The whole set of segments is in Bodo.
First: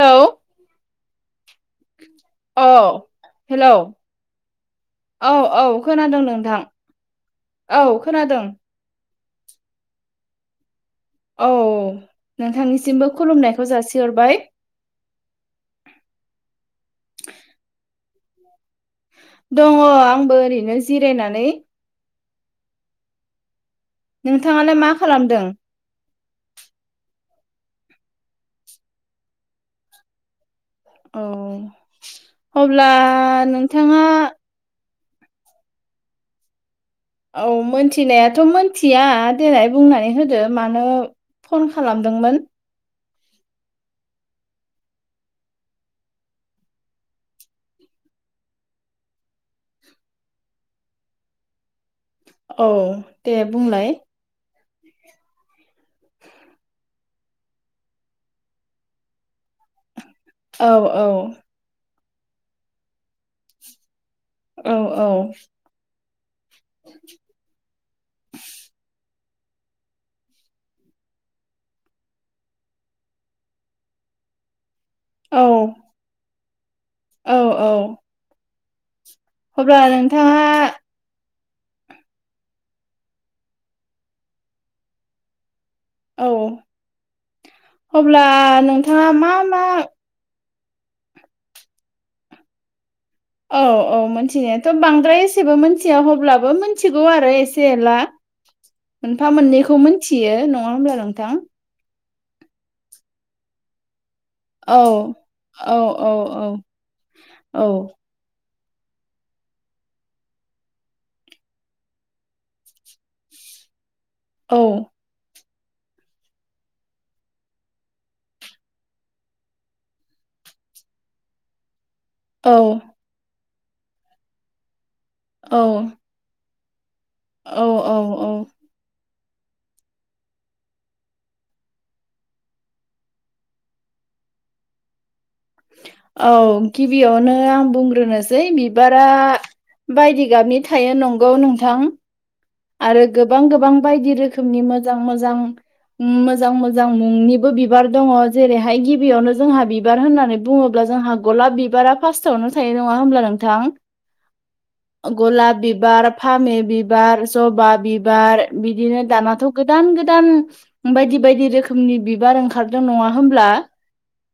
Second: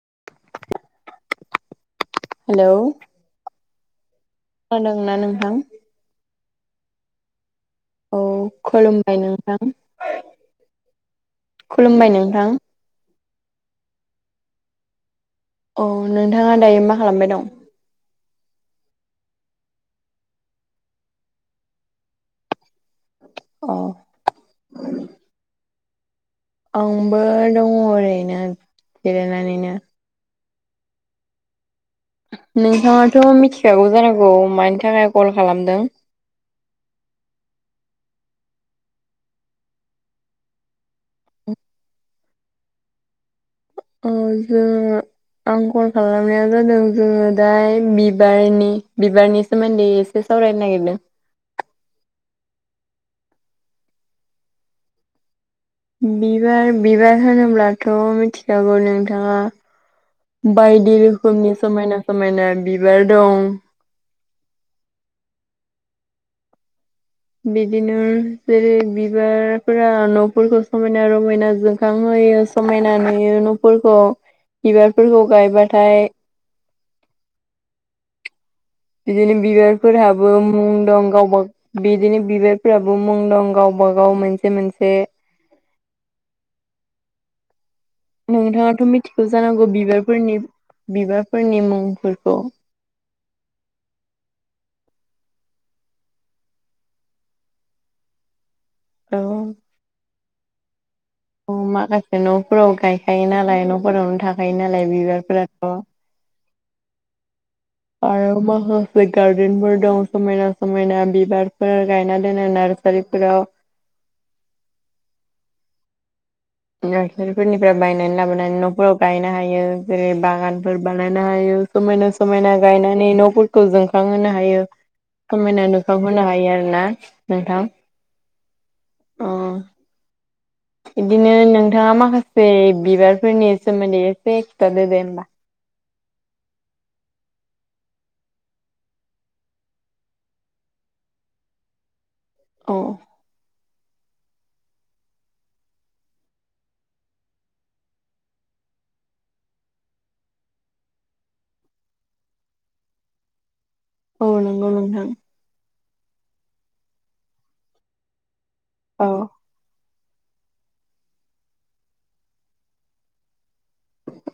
औ। औ हेलौ हेलौ खोनादोंना औ नोंथां औ खोनादों नोंथां। औ खोनादों। खुलुमबाय नोंथां। औ खुलुमबाय नोंथां नोंथांनिसिमबो खुलुमनायखौ जासिहरबाय। औ नोंथाङा दायो मा खालामबाय दं? दङ आंबो ओरैनो जिरायनानै। अ। नोंथाङालाय मा खालामदों? आंबो दङ ओरैनो जिरायनानैनो। औ। अब्ला नोंथाङाथ' मिथिखागौ नोंथाङा जानांगौ मानि थाखाय कल खालामदों। औ मोनथिनायाथ' मोनथिया देलाय बुंनानै होदो मानो फन खालामदोंमोन। औ जोङो आं कल खालामनाया जादों जोङो दा बिबारनि बिबारनि सोमोन्दै एस से सावरायनो नागिरदों। औ दे बुंलाय। बिबार बिबार होनोब्लाथ' मिथिखागौ नोंथाङा। औ बायदि औ रोखोमनि समायना समायना बिबार दं। औ औ। बिदिनो जेरै बिबारफोरा न'फोरखौ समायना रमायनाजों खांहोयो समायना नुयो न'फोरखौ बिबारफोरखौ औ गायबाथाय। औ औ‌। बिदिनो बिबारफोरहाबो नोंथाङा मुं दं गावबा बिदिनो बिबारफ्राबो मुं दं गावबा गाव मोनसे मोनसे। औ अब्ला नोंथाङा मा मा फोरनि बिबारफोरनि मुंफोरखौ [inaudible] अ अ मोनथिनायाथ' बांद्राय एसेबो मिथिया हब्लाबो मिथिगौ आरो एसे एला। मोनफा औ मोननैखौ मोनथियो नङा होमब्ला नोंथां। ओ माखासे न'फोराव गायखायो नालाय न'फोरावनो थाख थायो औ नालाय औ औ औ औ बिबारफोराथ'। आरो माखासे गारदेनफोर दं समायना समायना बिबारफोर गायना दोनो नार सारिफोराव। औ। नारसारिफोरनिफ्राय बायनानै लाबोनानै न'फोराव गायनो हायो जेरै बागानफोर बानायनो हायो समायना औ समायना गायनानै न'फोरखौ जोंखांहोनो हायो समायना नुखां होनो हायो आरो ना नोंथां। अ अ। अ। इदिनो नोंथाङा माखासे बिबारफोरनि सोमोन्दै एसे खिथादोदे होमबा। औ गिबियावनो आं बुंग्रोनोसै बिबारा बायदि गाबनि थायो नंगौ नोंथां‌। औ आरो गोबां गोबां बायदि रोखोमनि मोजां मोजां मोजां मोजां मुंनिबो बिबार दङ जेरैहाय गिबियावनो जोंहा बिबार होननानै बुङोब्ला जोंहा गलाब बिबारा फार्स्टआवनो थायो नङा होमब्ला नोंथां। औ नंगौ नोंथां गलाब बिबार, फामे बिबार, जबा बिबार। बिदिनो औ दानाथ' गोदान गोदान बायदि बायदि रोखोमनि बिबार ओंखारदों नङा होमब्ला?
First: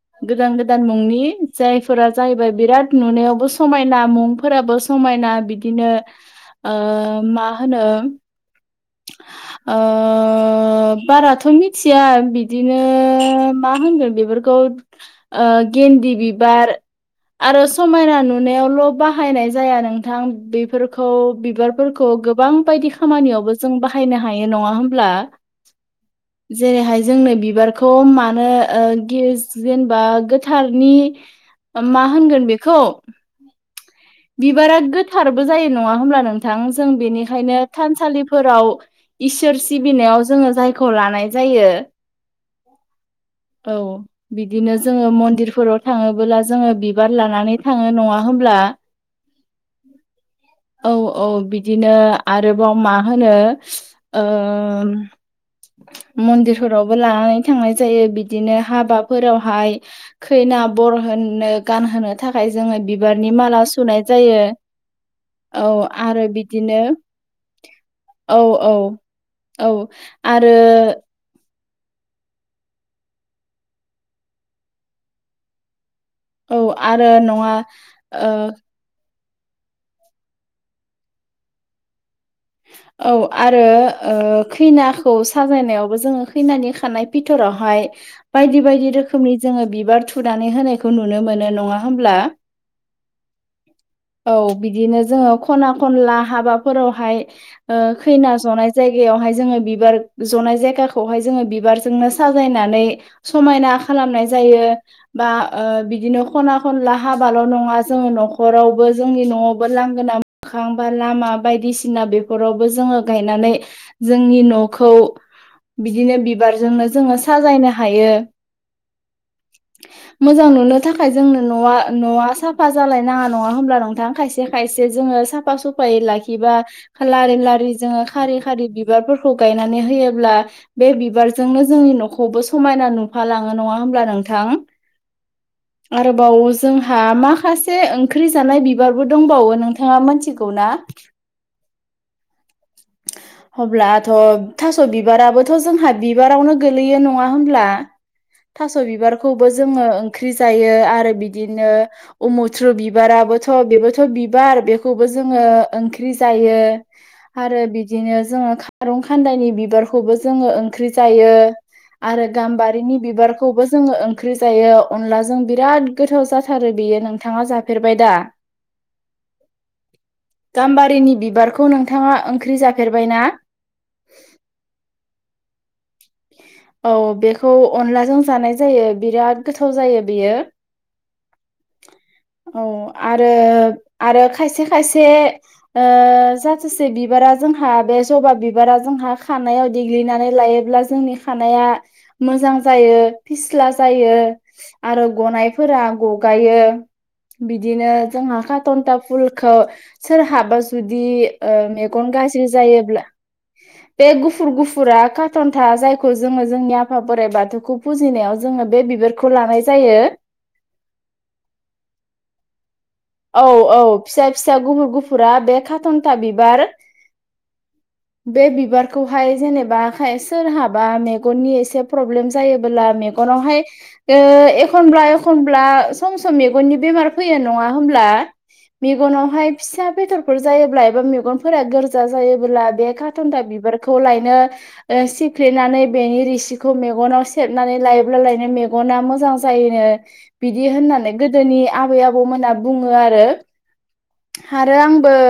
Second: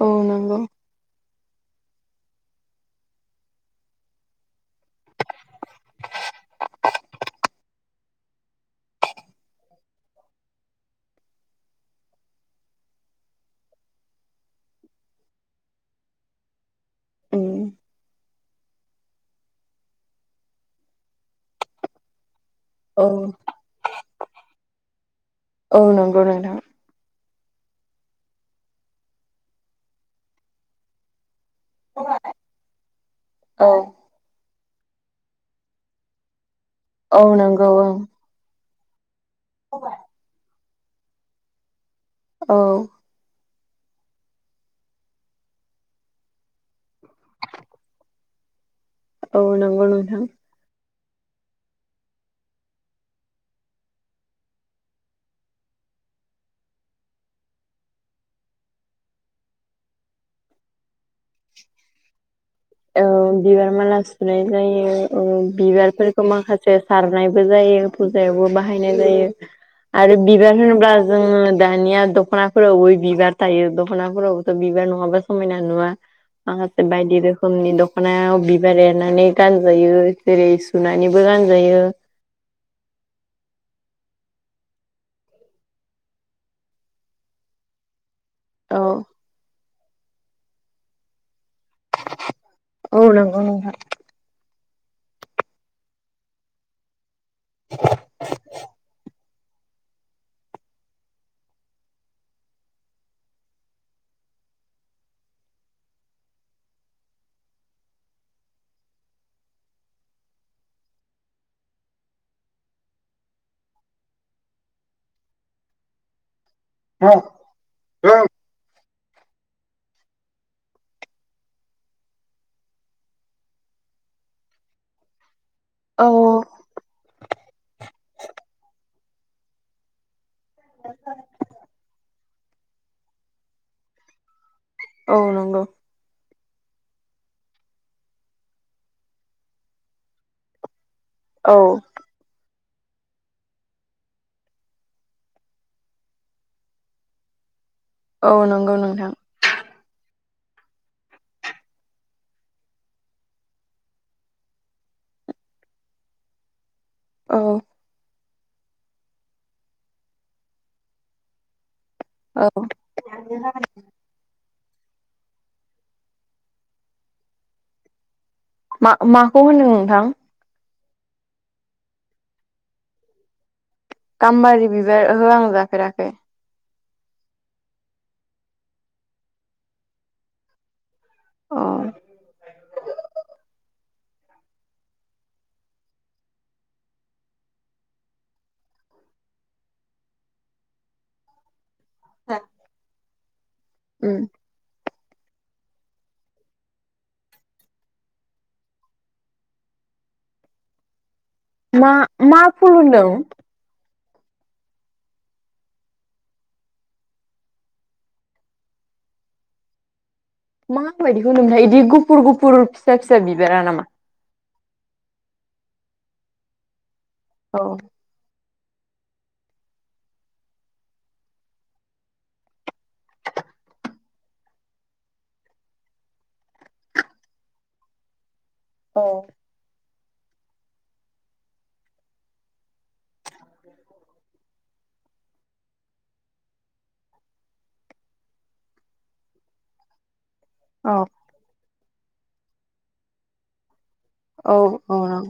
औ गोदान नंगौ गोदान मुंनि जायफोरा जाहैबाय बिराद नुनायावबो समायना मुंफोराबो समायना बिदिनो ओ मा होनो ओ ओ बाराथ' मिथिया बिदिनो मा होनगोन बेफोरखौ ओ गेन्दि बिबार। उम आरो समायना नुनायावल' बाहायनाय जाया नोंथां बेफोरखौ बिबार फोरखौ गोबां बायदि औ खामानिआवबो जों बाहायनो हायो नङा होमब्ला? औ नंगौ नोंथां जेरैहाय जोंनो बिबारखौ मानो ओ गे जेनेबा गोथारनि [inaudible] मा होनगोन बेखौ औ बिबारा गोथारबो जायो नङा होमब्ला नों थां जों औ बेनिखायनो नंगौ ओं थानसालिफोराव इसोर सिबिनायाव जोङो जाय खौ लानाय जायो। औ। औ। बिदिनो जोङो मन्दिरफोराव थाङोबोला जोङो बिबार लानानै थाङो नङा होमब्ला? औ नोंगौ नोथां। औ औ बिदिनो आरोबाव मा होनो ओ मन्दिरफोरावबो लानानै थांनाय जायो बिदिनो हाबाफोरावहाय खैना बर होननो गानहोनो थाखाय जोङो बिबारनि माला सुनाय जायो औ आरो बि माखासे सारनायबो जायो फुजायावबो औ बाहायनाय जायो औ आरो बिबार होनोब्ला जोङो दानिया दख'नाफोरावबो बिबार थायो दख'नाफोरावबोथ' बिबार नङाबा समायना नुवा। औ आं [unintelligible] आरो नङा बायदिेरखोमनि ओ दखनायाव बिबार एरनानै गानजायो जेरै सुनानैबो गानजायो। औ आरो ओ खैनाखौ साजायनायावबो जोङो खैनानि खानाय पिथर'हाय बायदि औ बायदि रोखोमनि जोङो बिबार थुनानै होनायखौ नुनो मोनो नङा होमब्ला? औ नंगौ नोंथां। औ बिदिनो जोङो खना खनला हाबाफोरावहाय ओ खैना जनाय जायगायावहाय जोङो बिबार जनाय जायगाखौहाय जोङो बिबारजोंनो साजायनानै समायना खालामनाय जायो। बा ओ बिदिनो खना खनला हाबाल' नङा जोङो न'खरावबो जोंनि न'आवबो लांगोना मोखां बा लामा बायदिसिना बे नख'रावबो जोङो गायनानै जोंनि न'खौ बिदिनो बिबारजोंनो जोङो साजायनो हायो। मोजां नुनो थाखाय जोंनो न'आ न'आ साफा जालायनाङा नङा होनब्ला नोंथां खायसे खायसे जोङो साफा सुफ फायै औ लाखिबा लारि लारि जोङो खारि खारि बिबारफोरखौ गायनानै होयोब्ला बे बिबारजोंनो जोंनि न'खौबो समायना नुफालाङो नङा होमब्ला नोंथां? औ नंगौ। आरोबाव जोंहा माखासे ओंख्रि जानाय बिबारबो दंबावो नोंथाङा मोनथिगौ ना? औ। [inaudible] होब्लाथ' थास' बिबाराबोथ' जोंहा बिबारावनो गोगलैयो नङा होमब्ला? औ नंगौ थास' नोंथां बिबारखौबो जोङो ओंख्रि जायो आरो बिदिनो अ मुथ्रु बिबाराबोथ' बेबोथ' बिबार बेखौबो जोङो ओंख्रि जायो। औ आरो बिदिनो जोङो खारुं खान्दायनि बिबारखौबो जोङो ओंख्रि जायो। आरो औ गाम्बारिनि बिबारखौबो जोङो ओंख्रि जायो अनलाजों बिराद गोथाव जाथारो बियो नोंथाङा जाफेरबाय दा? मा माखौ होनदों नोंथां? गाम्बारिनि बिबारखौ नोंथाङा ओंख्रि जाफेरबाय ना? गाम्बारि बिबार ओहो आं जाफेराखै। औ बेखौ अनलाजों जानाय जायो बिराद गोथाव जायो बेयो। अ औ आरो आरो खायसे खायसे ओ जाथेसे बिबारा जोंहा बे जबा बिबारा जोंहा खानायाव देग्लिनानै लायोब्ला जोंनि खानाया मोजां जायो फिस्ला जायो। उम आरो गनायफोरा गगायो। बिदिनो जोंहा काटन्टा फुलखो सोरहाबा जुदि मा मेगन मा गाज्रि फुल जायोब्ला होनदों बे गुफुर गुफुरा कार्टन था जायखौ जोङो जोंनि आफा बोराइ बाथौखौ फुजिनायाव जोङो बे बिबारखौ लानाय जायो। माबायदिखौनोमथाय इदि गुफुर गुफुर फिसा फिसा औ बिबारा नामा? औ फिसा फिसा गुफुर गुफुरा बे खााथन्था बिबार। औ। बे बिबारखौहाय जेनेबा खाय सोरहाबा मेगननि एसे प्रब्लेम जायोबोला मेगनावहाय ओ एखनब्ला एखनब्ला सम सम मेगननि बेमार फैयो नङा होमब्ला? औ मेगनावहाय फिसा बेदरफोर जायोब्ला एबा मेगनफोरा गोरजा जायोबोब्ला बे खााथनथा बिबारखौ लायनो ओ सिफ्लेनानै बेनि रिसिखौ मेगनाव सेबनानै लायोब्ला लायनो मेगना मोजां जायोनो। बिदि होननानै गोदोनि आबै आबौमोना बुङो आरो। औ आरो औ आंबो नों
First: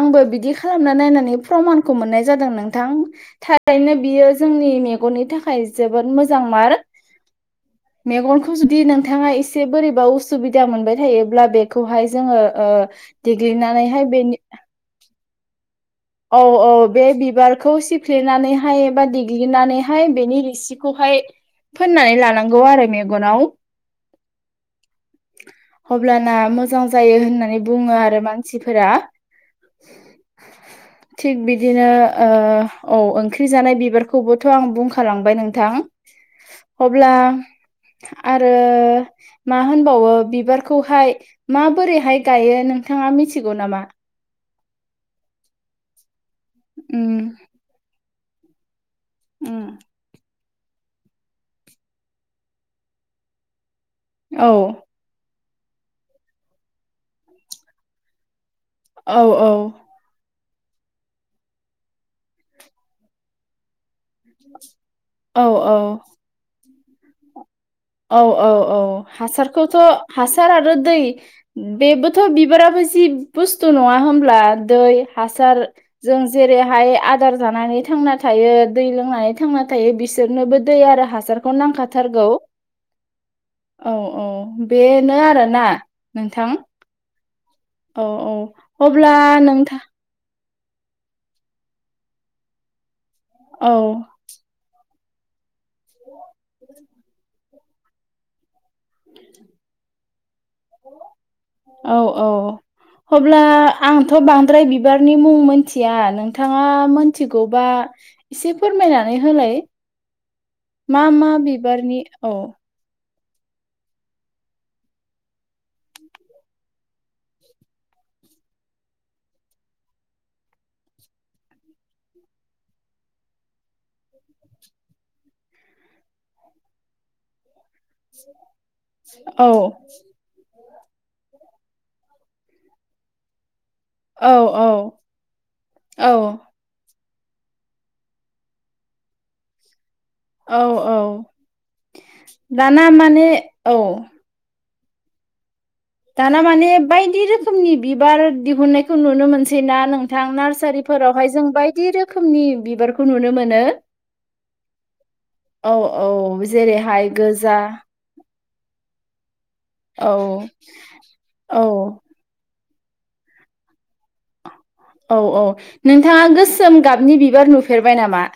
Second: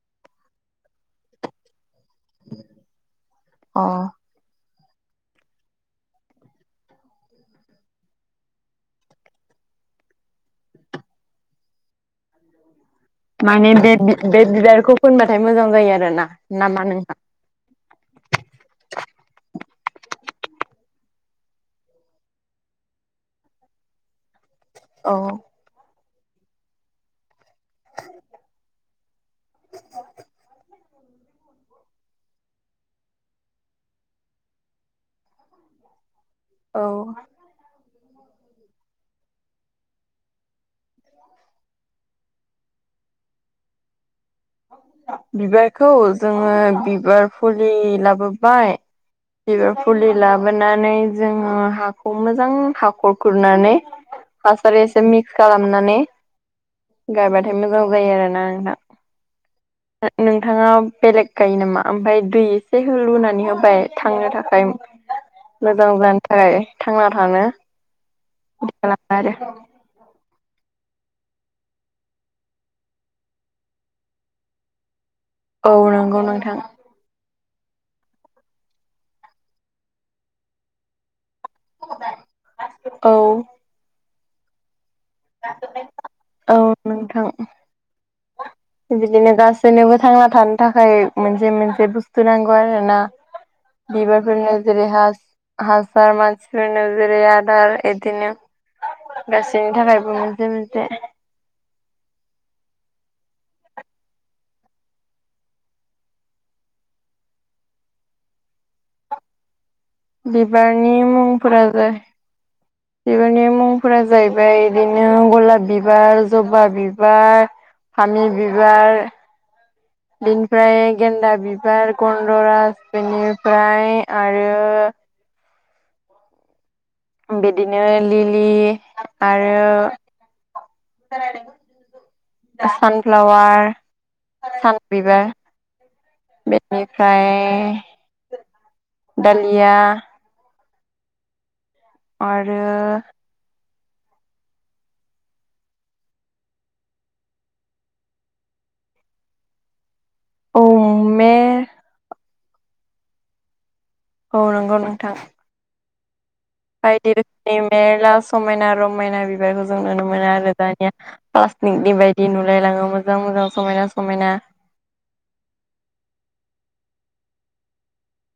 आंबो बिदि खालामना नायनानै प्रमानखौ मोननाय जादों नोंथां अ थारैनो बियो जोंनि मेगननि थाखाय जोबोद मोजां मार। [inaudible] मेगनखौ जुदि नोंथाङा एसे बोरैबा उसुबिदा मोनबाय थायोब्ला बेखौहाय जोङो ओ [inaudible] माने बे बेनि बे बिबारखौ फोनबाथाय मोजां जायो आरो। औ औ बे बिबारखौ सिप फ्लेनानैहाय एबा देग्लिनानैहाय बेनि रिसिखौहाय फोननानै लानांगौ आरो मेगनाव। अ। अब्लाना मोजां जायो होननानै बुङो आरो मानसिफोरा। [inaudible] थिग बिदिनो ओ औ ओंख्रि जानाय बिबारखौबोथ' आं बुंखालांबाय नोंथां। [inaudible] अब्ला आरो मा होनबावो बिबारखौहाय माबोरैहाय गायो नोंथाङा मिथिगौ नामा? बिबारखौ जोङो उम बिबार फुलि लाबोबाय। उम बिबार फुलि लाबोनानै जोङो हाखौ मोजां हाखर खुरनानै औ हासार एसे मिक्स खालामनानै गायबाथाय मोजां जायो आरोना नोंथां। औ औ। नोंथाङा बेलेग गायो नामा ओमफ्राय दै एसे लुनानै होबाय। थांनो थाखाय औ मोजां औ जानो थाखाय थांना थानो। औ औ औ खालामो आरो हासारखौथ' हासार आरो दै बेबोथ' बिबाराबो जि बुस्थु नङा होनमब्ला दै हासार औ जों नंगौ नोंथां जेरैहाय आद दार जानानै थांना थायो दै लोंनानै थांना थायो बिसोरनोबो दै आरो हासारखौ नांखाथारगौ। औ। औ औ बेनो आरोना औ नोंथां। नोंथां औ औ। अब्ला बिदिनो नोंथां गासैनोबो थांना थानो थाखाय मोनसे मोनसे बुस्थु नांगौ आरो ना। औ बिबा फोरनो जैरै हा हासार मानसिफोरनो जेरै आदार इदिनो। गासैनि थाखायबो मोनसे मोनसे औ औ। अब्ला आंथ' बांद्राय बिबारनि मुं मोनथिया नोंथाङा मोनथिगौबा इसे फोरमायनानै होलाय। बिबारनि मा मा मुंफोरा जा बिबारनि औ बिबारनि मुंफोरा जाहैबाय इदिनो गलाब बिबार, जबा बिबार, फामि बिबार, बेनिफ्राय गेन्दा बिबार, गन्दराज बेनिफ्राय आरो बिदिनो लिलि औ आरो सानफ्लाावार। औ औ सानबिबार औ बे बेनिफ्राय दालिया। औ औ आरो दाना माने औ। दाना माने बायदि रोखोमनि बिबार दिहुननायखौ नुनो मोनसैना नों थां औ नार्सारिफोरावहाय मे जों बायदि रोखोमनि बिबारखौ नुनो मोनो। औ नंगौ नोंथां। औ औ। जेरैहाय बायदि गोजा रोखोमनि मेला समायना रमायना बिबारखौ जों नुनो औ मोनो आरो दानिया औ प्लास्टिकनि बायद दि नुलायलाङो मोजां मोजां समायना समायना। औ औ नोंथाङा गोसोम गाबनि बिबार नुफेरबाय नामा?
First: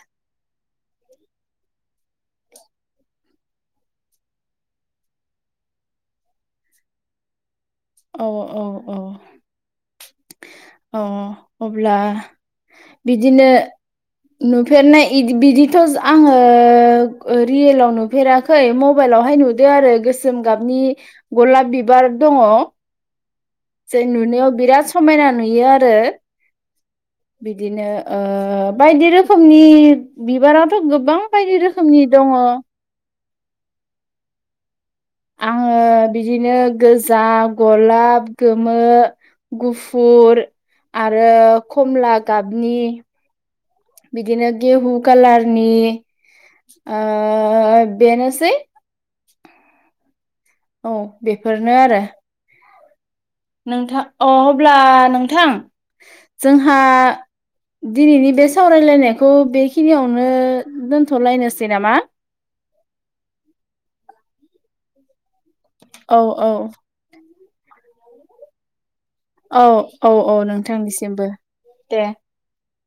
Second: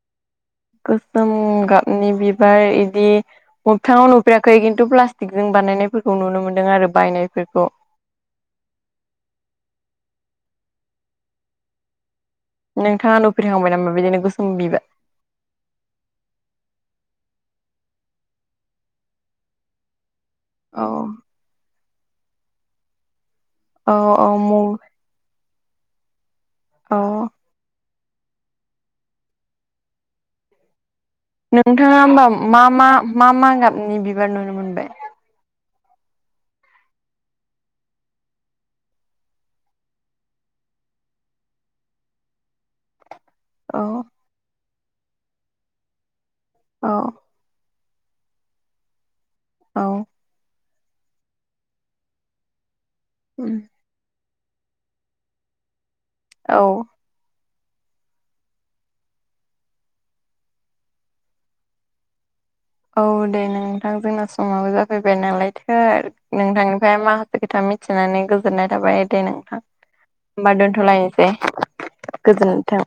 गोसोम गाबनि बिबार इदि मोगथाङाव नुफेराखै खिन्थु प्लास्टिक जों बानायनायफोरखौ नुनो मोन्दों आरो बायनायफोरखौ। औ औ औ औ अब्ला नोंथाङा बिदिनो नुफेरखांबाय नामा बिदिनो गोसोम बिबार नुफेरनाय इदि बिदिथ' आङो रियेलाव नुफेराखै मबाइलावहाय नुदो आरो गोसो गोसोम गाबनि औ गलाब बिबार दङ। औ जे औ नुनायाव मु बिराद समायना नुयो आरो। अ। बिदिनो ओ बायदि रोखोमनि बिबाराथ' गोबां बायदि नोंथाङा रोखोमनि दङ होमबा मा मा मा मा गाबनि बिबार नुनो मोनबाय? आङो बिदिनो गोजा, गलाब, गोमो, गुफुर आरो खमला गाबनि औ बिदिनो गेहु कालारनि औ ओ ओ बेनोसै। औ। औ बेफोरनो आरो। उम। नोंथां अ अब्ला नोंथां औ जोंहा दिनैनि बे सावरायलायनायखौ बेखिनियावनो दोनथ'लायनोसै नामा? औ दे नोंथां जोंना समाबो जाफैबाय नालायथो औ औ नोंथांनिफाय मा खोथा मिथिनानै गोजोननाय थाबाय। दे नोंथां औ औ औ होमबा नोंथांनिसिमबो दोनथ'लायनोसै दे। गोजोनथों।